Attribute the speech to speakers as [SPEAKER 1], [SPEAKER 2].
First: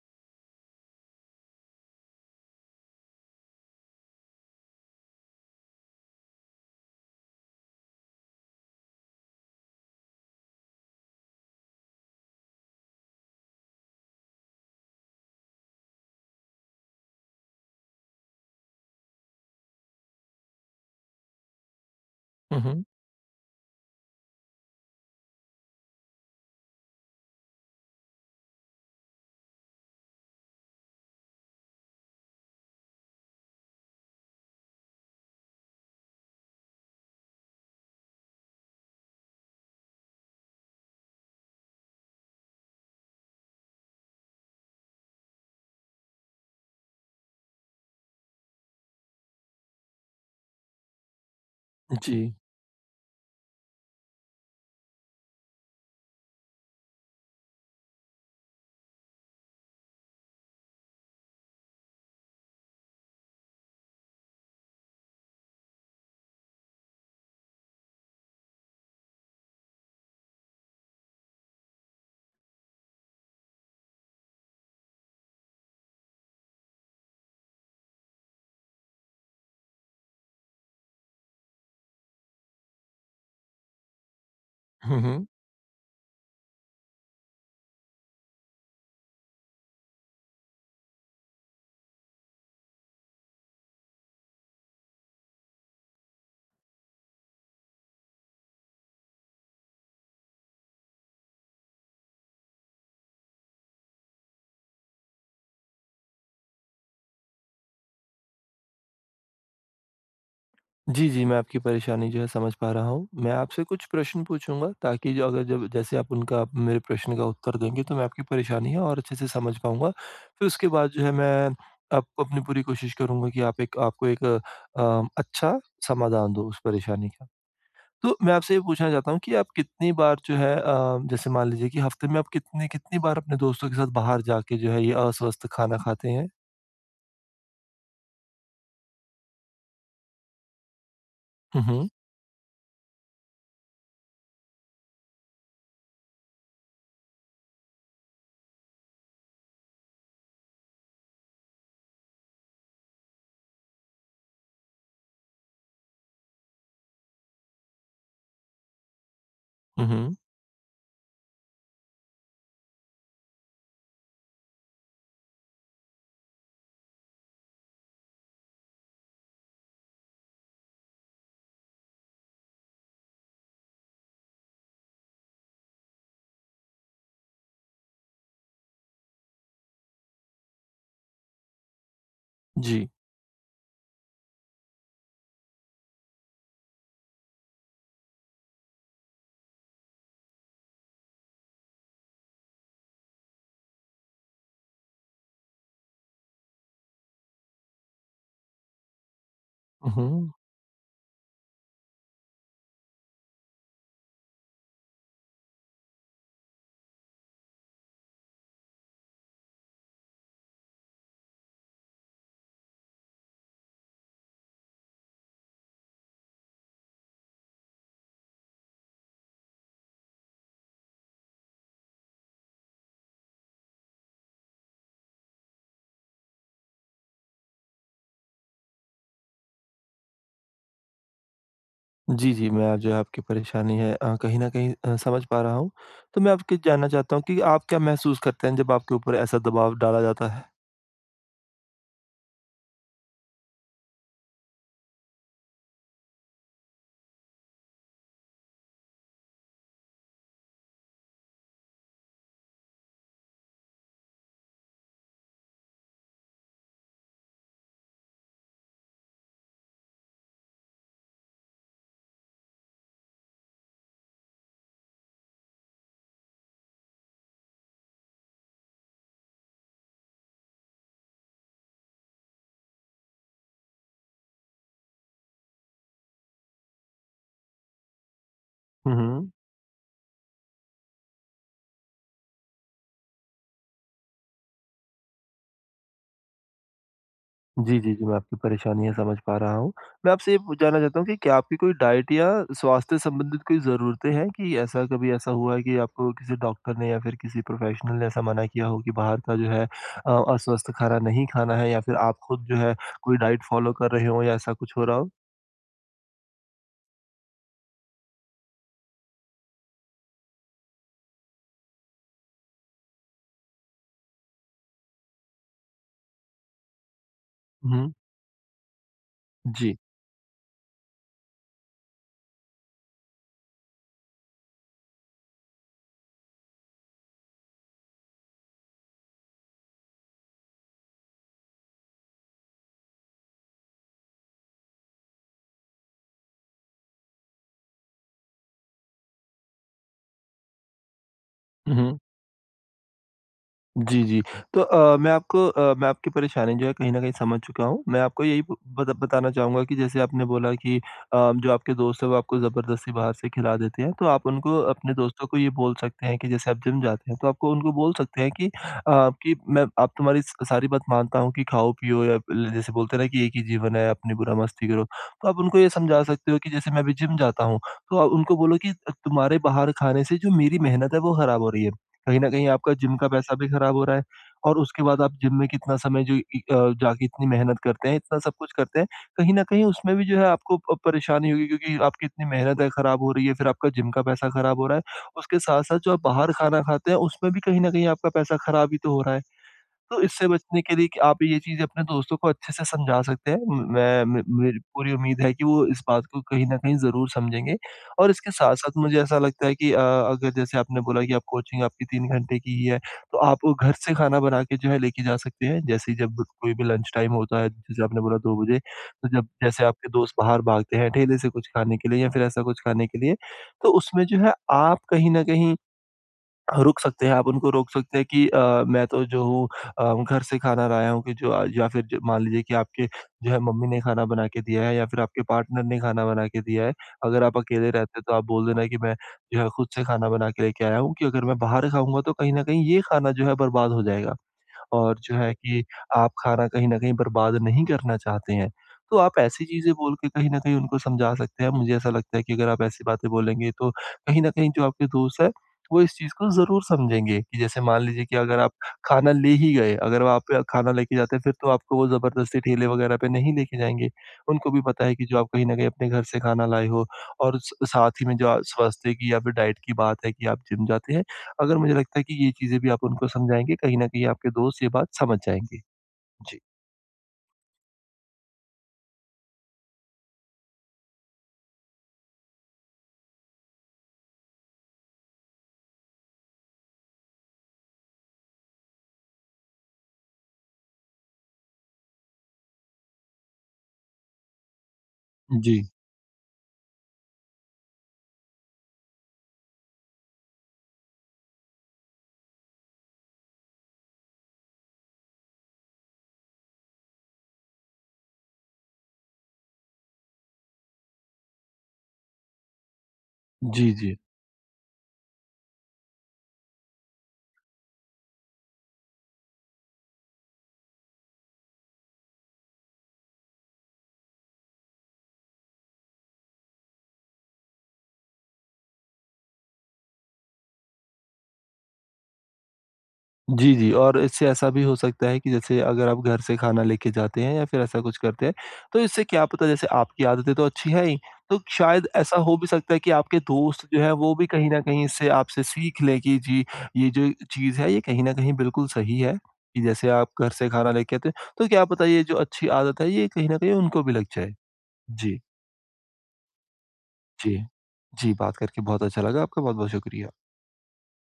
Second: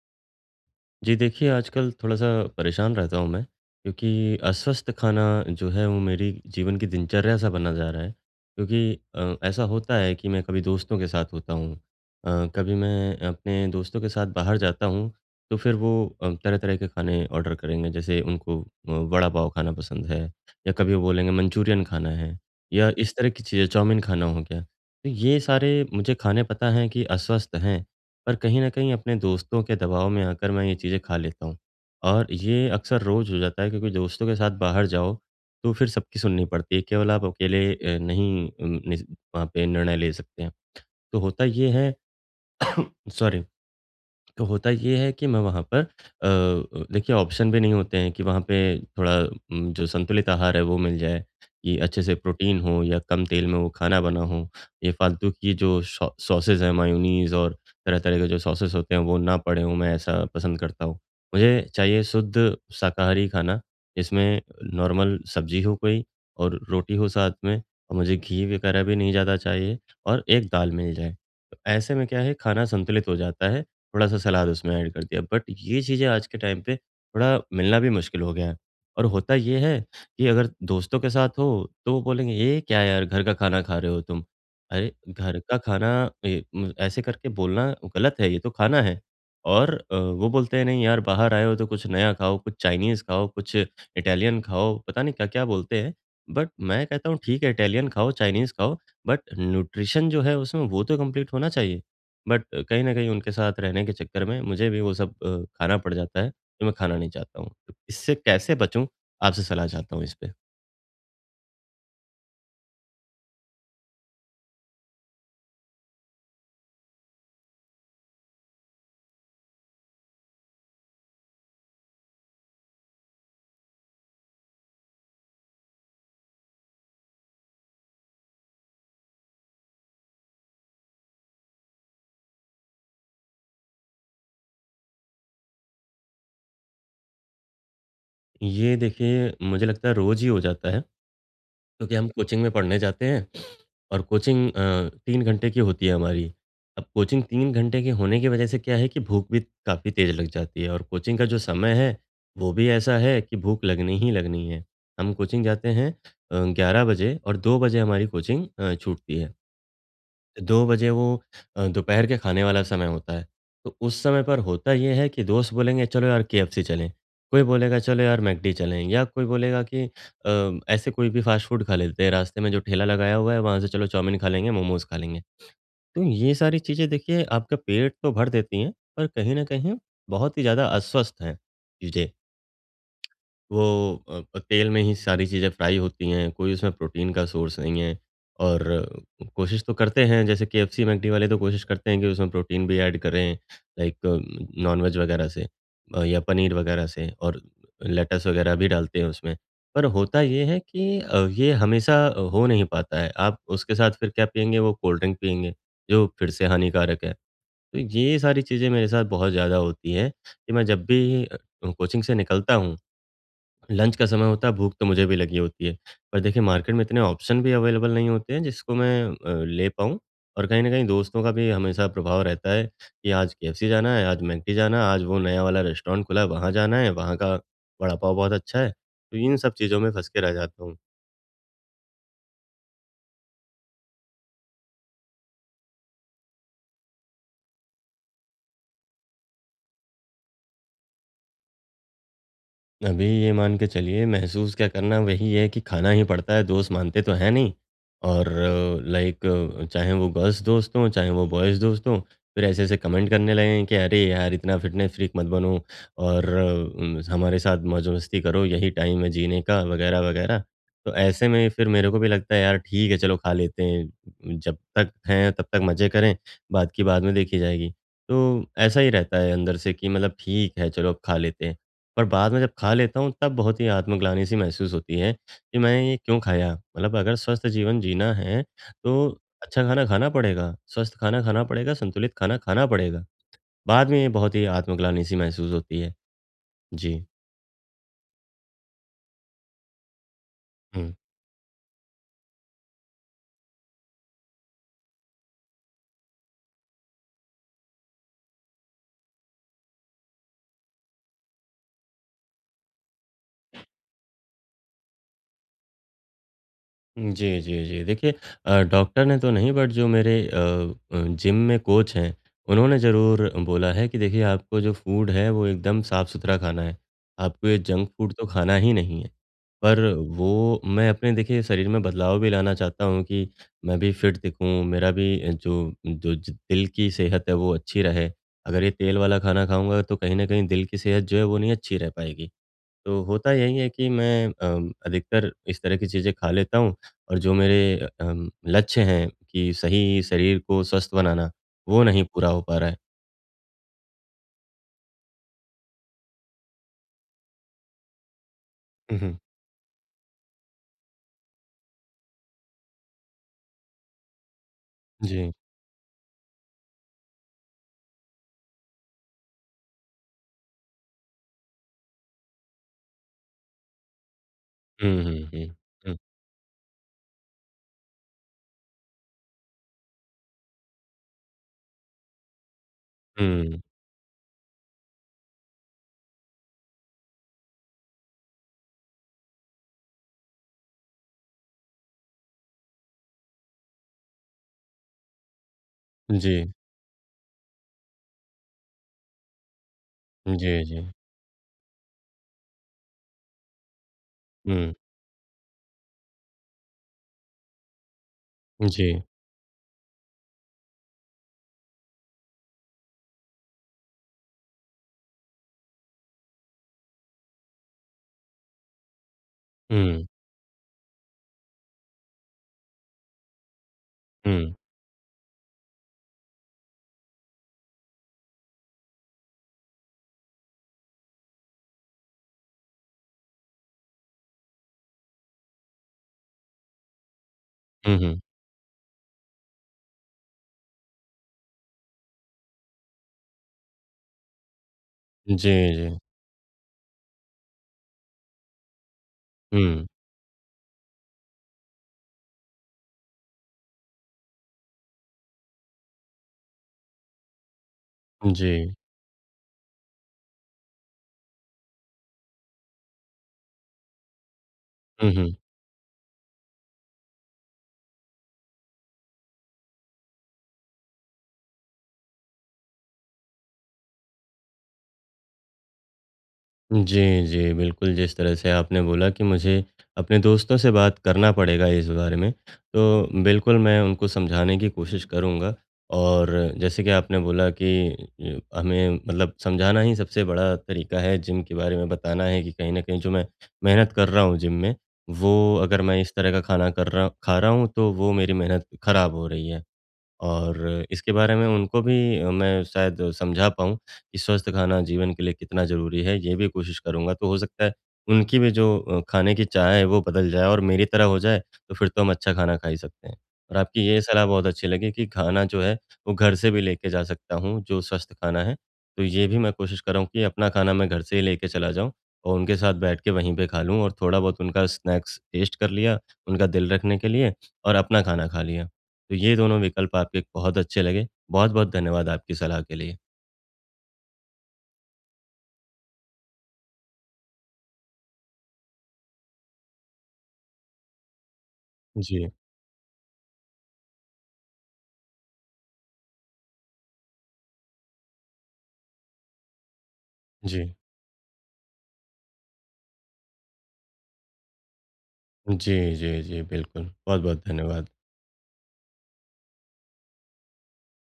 [SPEAKER 1] जी देखिए, आजकल थोड़ा-सा परेशान रहता हूँ मैं, क्योंकि अस्वस्थ खाना जो है वो मेरी जीवन की दिनचर्या सा बना जा रहा है। क्योंकि ऐसा होता है कि मैं कभी दोस्तों के साथ होता हूँ कभी मैं अपने दोस्तों के साथ बाहर जाता हूँ, तो फिर वो तरह-तरह के खाने ऑर्डर करेंगे। जैसे उनको वड़ा पाव खाना पसंद है या कभी वो बोलेंगे मंचूरियन खाना है
[SPEAKER 2] हुँ, हुँ।
[SPEAKER 1] या इस तरह की चीज़ें, चाउमीन खाना हो गया। तो ये सारे मुझे खाने पता हैं कि अस्वस्थ हैं। पर कहीं न कहीं अपने दोस्तों के दबाव में आकर मैं ये चीज़ें खा लेता हूँ। और ये अक्सर रोज़ हो जाता है क्योंकि दोस्तों के साथ बाहर जाओ, तो फिर सबकी सुननी पड़ती है, केवल आप अकेले नहीं उम, निस वहाँ पे निर्णय ले सकते हैं। तो होता ये है सॉरी तो होता ये है कि मैं वहाँ पर देखिए ऑप्शन भी नहीं होते हैं कि वहाँ पे थोड़ा जो संतुलित आहार है वो मिल जाए, कि अच्छे से
[SPEAKER 2] जी।
[SPEAKER 1] प्रोटीन हो या कम तेल में वो खाना बना हो। ये फ़ालतू की जो सॉ सॉसेज़ हैं मेयोनीज़ और तरह-तरह के जो सॉसेज़ होते हैं वो ना पड़े हों, मैं ऐसा पसंद करता हूँ। मुझे चाहिए शुद्ध शाकाहारी खाना, जिसमें नॉर्मल सब्ज़ी हो कोई और रोटी हो साथ में और मुझे घी वगैरह भी नहीं ज़्यादा चाहिए और एक दाल मिल जाए। तो ऐसे में क्या है खाना संतुलित हो जाता है। थोड़ा-सा सलाद उसमें ऐड कर दिया। बट ये चीज़ें आज के टाइम पे थोड़ा मिलना भी मुश्किल हो गया है। और होता ये है कि अगर दोस्तों के साथ हो तो वो बोलेंगे, "ये क्या यार घर का खाना खा रहे हो तुम? अरे
[SPEAKER 2] हुँ, हुँ।
[SPEAKER 1] घर का खाना" ए, म ऐसे करके बोलना गलत है, ये तो खाना है। और वो बोलते हैं, "नहीं यार बाहर आए हो तो कुछ नया खाओ, कुछ चाइनीज़ खाओ, कुछ इटालियन खाओ" पता नहीं क्या-क्या बोलते हैं। बट मैं कहता हूँ ठीक है इटालियन खाओ, चाइनीज़ खाओ बट न्यूट्रिशन जो है उसमें वो तो कंप्लीट होना चाहिए। बट कहीं न कहीं उनके साथ रहने के चक्कर में मुझे भी वो सब खाना पड़ जाता है, जो मैं खाना नहीं चाहता हूँ। तो इससे कैसे बचूँ? आपसे सलाह चाहता हूँ इस पे।
[SPEAKER 2] जी, जी, मैं आपकी परेशानी जो है समझ पा रहा हूँ। मैं आपसे कुछ प्रश्न पूछूँगा ताकि जो अगर जब जैसे आप मेरे प्रश्न का उत्तर देंगे, तो मैं आपकी परेशानी है और अच्छे से समझ पाऊँगा। फिर उसके बाद जो है मैं आपको अपनी पूरी कोशिश करूँगा कि आप एक आपको एक अच्छा समाधान दूँ उस परेशानी का। तो मैं आपसे ये पूछना चाहता हूँ कि आप कितनी बार जो है, जैसे मान लीजिए कि हफ़्ते में आप कितने कितनी बार अपने दोस्तों के साथ बाहर जाके जो है ये अस्वस्थ खाना खाते हैं?
[SPEAKER 1] ये देखिए मुझे लगता है रोज़ ही हो जाता है,
[SPEAKER 2] हुँ, हुँ।
[SPEAKER 1] क्योंकि हम कोचिंग में पढ़ने जाते हैं और कोचिंग 3 घंटे की होती है हमारी। अब कोचिंग 3 घंटे के होने की वजह से क्या है कि भूख भी काफ़ी तेज़ लग जाती है और कोचिंग का जो समय है, वो भी ऐसा है कि भूख लगनी ही लगनी है। हम कोचिंग जाते हैं 11 बजे और 2 बजे हमारी कोचिंग छूटती है।
[SPEAKER 2] हुँ, हुँ।
[SPEAKER 1] 2 बजे वो दोपहर के खाने वाला समय होता है। तो उस समय पर होता ये है कि दोस्त बोलेंगे चलो यार केएफसी चलें, कोई बोलेगा चलो यार मैकडी चलें या कोई बोलेगा कि ऐसे कोई भी फास्ट फूड खा लेते हैं, रास्ते में जो ठेला लगाया हुआ है वहाँ से चलो चाउमीन खा लेंगे, मोमोज़ खा लेंगे। तो ये सारी चीज़ें देखिए आपका पेट तो भर देती हैं, पर कहीं न कहीं बहुत ही ज़्यादा अस्वस्थ हैं चीज़ें।
[SPEAKER 2] जी।
[SPEAKER 1] वो तेल में ही सारी चीज़ें फ्राई होती हैं, कोई उसमें प्रोटीन का सोर्स नहीं है। और कोशिश तो करते हैं जैसे केएफसी, मैकडी वाले तो कोशिश करते हैं कि उसमें प्रोटीन भी ऐड करें लाइक नॉन-वेज वगैरह से या पनीर वगैरह से और लेट्स वगैरह भी डालते हैं उसमें। पर
[SPEAKER 2] हुँ,
[SPEAKER 1] होता
[SPEAKER 2] हुँ।
[SPEAKER 1] ये है कि ये हमेशा हो नहीं पाता है। आप उसके साथ फिर क्या पिएँगे, वो कोल्ड ड्रिंक पिएँगे, जो फिर से हानिकारक है। तो ये सारी चीज़ें मेरे साथ बहुत ज़्यादा होती हैं कि मैं जब भी कोचिंग से निकलता हूँ लंच का समय होता है, भूख तो मुझे भी लगी होती है। पर देखिए मार्केट में इतने ऑप्शन भी अवेलेबल नहीं होते हैं जिसको मैं ले पाऊँ और कहीं न कहीं दोस्तों का भी हमेशा प्रभाव रहता है कि आज केएफसी जाना है, आज मैकडी जाना है, आज वो नया वाला रेस्टोरेंट खुला है वहाँ जाना है, वहाँ का वड़ा पाव बहुत अच्छा है। तो इन सब चीज़ों में फँस के रह जाता हूँ।
[SPEAKER 2] जी, जी, मैं आप जो है आपकी परेशानी है, कहीं न कहीं समझ पा रहा हूँ। तो मैं आपके जानना चाहता हूँ कि आप क्या महसूस करते हैं जब आपके ऊपर ऐसा दबाव डाला जाता है?
[SPEAKER 1] अभी ये मान के चलिए महसूस क्या करना वही है कि खाना ही पड़ता है, दोस्त मानते तो हैं नहीं और लाइक चाहे वो गर्ल्स दोस्त हों, चाहे वो बॉयज़ दोस्त हों, फिर ऐसे-ऐसे कमेंट करने लगें कि अरे यार! इतना फिटनेस फ्रीक मत बनो और हमारे साथ मौज-मस्ती करो यही टाइम है जीने का वगैरह, वगैरह। तो ऐसे में फिर मेरे को भी लगता है यार ठीक है चलो खा लेते हैं, जब तक हैं तब तक मज़े करें, बाद की बाद में देखी जाएगी। तो ऐसा ही रहता है अंदर से कि मतलब ठीक है चलो अब खा लेते हैं। पर बाद में जब खा लेता हूँ तब बहुत ही आत्मग्लानि सी महसूस होती है कि मैं ये क्यों खाया? मतलब अगर स्वस्थ जीवन जीना है
[SPEAKER 2] हुँ,
[SPEAKER 1] तो
[SPEAKER 2] हुँ।
[SPEAKER 1] अच्छा खाना खाना पड़ेगा, स्वस्थ खाना खाना पड़ेगा, संतुलित खाना खाना पड़ेगा। बाद में ये बहुत ही आत्मग्लानि सी महसूस होती है। जी।
[SPEAKER 2] जी, जी, जी, मैं आपकी परेशानी है समझ पा रहा हूँ। मैं आपसे ये पू जानना
[SPEAKER 1] हुँ।
[SPEAKER 2] चाहता हूँ कि क्या आपकी कोई डाइट या स्वास्थ्य संबंधित कोई ज़रूरतें हैं, कि ऐसा कभी ऐसा हुआ है कि आपको किसी डॉक्टर ने या फिर किसी प्रोफ़ेशनल ने ऐसा मना किया हो कि बाहर का जो है अस्वस्थ खाना नहीं खाना है, या फिर आप खुद जो है कोई डाइट फ़ॉलो कर रहे हों या ऐसा कुछ हो रहा हो?
[SPEAKER 1] जी, जी, जी। देखिए डॉक्टर ने तो नहीं बट जो मेरे जिम में कोच हैं, उन्होंने ज़रूर बोला है कि देखिए आपको जो फूड है वो एकदम साफ-सुथरा खाना है। आपको ये जंक
[SPEAKER 2] हुँ,
[SPEAKER 1] फूड तो खाना ही नहीं है।
[SPEAKER 2] जी।
[SPEAKER 1] पर वो मैं अपने देखिए शरीर में बदलाव भी लाना चाहता हूँ कि मैं भी फिट दिखूँ, मेरा भी जो जो ज दिल की सेहत है वो अच्छी रहे। अगर ये तेल वाला खाना खाऊँगा तो कहीं न कहीं दिल की सेहत जो है वो नहीं अच्छी रह पाएगी। तो होता यही है कि मैं अधिकतर इस तरह की चीज़ें खा लेता हूँ और जो मेरे लक्ष्य हैं कि सही शरीर को स्वस्थ बनाना,
[SPEAKER 2] हुँ,
[SPEAKER 1] वो
[SPEAKER 2] हुँ।
[SPEAKER 1] नहीं पूरा हो पा रहा है।
[SPEAKER 2] जी, जी। तो मैं आपकी परेशानी जो है कहीं न कहीं समझ चुका हूँ। मैं आपको यही ब बता
[SPEAKER 1] उहुँ,
[SPEAKER 2] बताना चाहूँगा कि जैसे आपने बोला कि जो आपके दोस्त हैं वो आपको ज़बरदस्ती बाहर से खिला देते हैं, तो आप उनको अपने दोस्तों
[SPEAKER 1] जी।
[SPEAKER 2] को ये बोल सकते हैं कि जैसे आप जिम जाते हैं, तो आपको उनको बोल सकते हैं कि मैं आप तुम्हारी स सारी बात मानता हूँ, कि खाओ-पियो या ल जैसे बोलते हैं ना, कि एक ही जीवन है, अपनी बुरा मस्ती करो।
[SPEAKER 1] हुँ, हुँ,
[SPEAKER 2] तो आप
[SPEAKER 1] हुँ।
[SPEAKER 2] उनको ये समझा सकते हो कि जैसे मैं अभी जिम जाता हूँ, तो आप उनको बोलो कि तुम्हारे बाहर खाने से जो मेरी मेहनत है वो खराब हो रही है। कहीं न कहीं आपका जिम का पैसा
[SPEAKER 1] हुँ,
[SPEAKER 2] भी
[SPEAKER 1] हुँ।
[SPEAKER 2] खराब हो रहा है, और उसके बाद आप जिम में कितना समय जाके इतनी मेहनत करते हैं, इतना सब कुछ करते हैं, कहीं न कहीं उसमें भी जो है आपको प परेशानी होगी, क्योंकि आपकी इतनी मेहनत है खराब हो रही है, फिर आपका जिम का पैसा खराब हो रहा है। उसके साथ-साथ जो आप बाहर
[SPEAKER 1] जी,
[SPEAKER 2] खाना खाते हैं, उसमें भी कहीं न कहीं आपका पैसा खराब ही तो हो रहा है। तो इससे बचने
[SPEAKER 1] जी,
[SPEAKER 2] के
[SPEAKER 1] जी।
[SPEAKER 2] लिए कि आप ये चीज़ अपने दोस्तों को अच्छे से समझा सकते हैं। म मैं मे मेरी
[SPEAKER 1] हुँ,
[SPEAKER 2] पूरी उम्मीद है कि वो इस बात को कहीं न कहीं ज़रूर समझेंगे। और इसके साथ-साथ
[SPEAKER 1] जी।
[SPEAKER 2] मुझे ऐसा लगता है कि अगर जैसे आपने बोला कि आप कोचिंग आपकी 3 घंटे की ही है, तो आप वो घर से खाना बना के जो है लेके जा सकते हैं। जैसे ही जब कोई भी लंच टाइम होता है, जैसे आपने बोला 2 बजे, तो जब जैसे आपके
[SPEAKER 1] हुँ,
[SPEAKER 2] दोस्त बाहर भागते हैं ठेले से कुछ खाने के लिए या फिर ऐसा कुछ खाने के लिए, तो उसमें जो है
[SPEAKER 1] हुँ।
[SPEAKER 2] आप कहीं न कहीं रुक सकते हैं, आप उनको रोक सकते हैं कि मैं तो जो हूँ, घर से खाना लाया हूँ। कि जो या फिर ज मान लीजिए कि आपके जो है मम्मी ने खाना बना के दिया है, या फिर आपके पार्टनर ने खाना बना के दिया है। अगर आप अकेले
[SPEAKER 1] हुँ,
[SPEAKER 2] रहते हैं तो
[SPEAKER 1] हुँ।
[SPEAKER 2] आप बोल देना कि मैं जो है खुद से खाना बना के लेके आया हूँ, कि अगर मैं बाहर खाऊँगा तो कहीं न कहीं ये खाना जो है बर्बाद हो जाएगा। और जो है
[SPEAKER 1] जी,
[SPEAKER 2] कि
[SPEAKER 1] जी।
[SPEAKER 2] आप खाना कहीं न कहीं बर्बाद नहीं करना चाहते हैं। तो आप ऐसी चीज़ें
[SPEAKER 1] हुँ,
[SPEAKER 2] बोल के कहीं न कहीं उनको समझा सकते हैं। मुझे ऐसा लगता है कि अगर आप ऐसी बातें बोलेंगे, तो कहीं न कहीं जो आपके दोस्त हैं, वो इस चीज़ को ज़रूर समझेंगे, कि जैसे मान लीजिए कि अगर
[SPEAKER 1] जी।
[SPEAKER 2] आप खाना ले ही गए, अगर आप खाना लेके जाते फिर तो आपको वो ज़बरदस्ती ठेले वगैरह पे नहीं लेके जाएँगे। उनको भी पता है कि
[SPEAKER 1] हुँ,
[SPEAKER 2] जो आप
[SPEAKER 1] हुँ।
[SPEAKER 2] कहीं न कहीं अपने घर से खाना लाए हो। और स साथ ही में जो स्वास्थ्य की या फिर डाइट की बात है कि आप जिम जाते हैं। अगर मुझे लगता है कि ये चीज़ें भी आप उनको समझाएँगे, कहीं न कहीं आपके दोस्त ये बात समझ जाएँगे। जी।
[SPEAKER 1] जी, जी। बिल्कुल, जिस तरह से आपने बोला कि मुझे अपने दोस्तों से बात करना पड़ेगा इस बारे में, तो बिल्कुल मैं उनको समझाने की कोशिश करूँगा। और जैसे कि आपने बोला कि हमें मतलब समझाना ही सबसे बड़ा तरीका है, जिम के बारे में बताना है कि कहीं न कहीं जो मैं मेहनत कर रहा हूँ जिम में, वो
[SPEAKER 2] जी।
[SPEAKER 1] अगर मैं इस तरह का खाना कर रहा खा रहा हूँ, तो वो मेरी मेहनत खराब हो रही है। और इसके बारे में उनको भी मैं शायद समझा पाऊँ कि स्वस्थ खाना जीवन के लिए कितना ज़रूरी है, ये भी कोशिश करूँगा। तो हो सकता है उनकी भी जो खाने की चाह है वो बदल जाए और मेरी तरह हो जाए, तो फिर तो हम अच्छा खाना खा ही सकते हैं। और
[SPEAKER 2] जी,
[SPEAKER 1] आपकी
[SPEAKER 2] जी।
[SPEAKER 1] ये सलाह बहुत अच्छी लगी कि खाना जो है वो घर से भी लेके जा सकता हूँ, जो स्वस्थ खाना है। तो ये भी मैं कोशिश कर रहा हूँ कि अपना खाना मैं घर से ही लेके चला जाऊँ और उनके साथ बैठ के वहीं पे खा लूँ और थोड़ा बहुत उनका स्नैक्स टेस्ट कर लिया, उनका दिल रखने के लिए और अपना खाना खा लिया। तो ये दोनों विकल्प आपके बहुत अच्छे लगे। बहुत-बहुत धन्यवाद आपकी सलाह के लिए।
[SPEAKER 2] जी, जी, और इससे ऐसा भी हो सकता है कि जैसे अगर आप घर से खाना लेके जाते हैं या फिर ऐसा कुछ करते हैं, तो इससे क्या पता, जैसे आपकी आदतें तो अच्छी हैं ही, तो शायद ऐसा
[SPEAKER 1] जी,
[SPEAKER 2] हो भी सकता है कि आपके दोस्त जो हैं वो भी कहीं न कहीं इससे आपसे सीख लें, कि जी, ये जो चीज़ है ये कहीं न कहीं बिल्कुल सही है, कि जैसे आप घर से खाना
[SPEAKER 1] जी।
[SPEAKER 2] लेके आते हैं, तो क्या पता ये जो अच्छी आदत है ये कहीं न कहीं उनको भी लग जाए। जी।
[SPEAKER 1] जी, जी, जी, बिल्कुल।
[SPEAKER 2] जी।
[SPEAKER 1] बहुत-बहुत धन्यवाद।
[SPEAKER 2] जी, बात करके बहुत अच्छा लगा। आपका बहुत-बहुत शुक्रिया।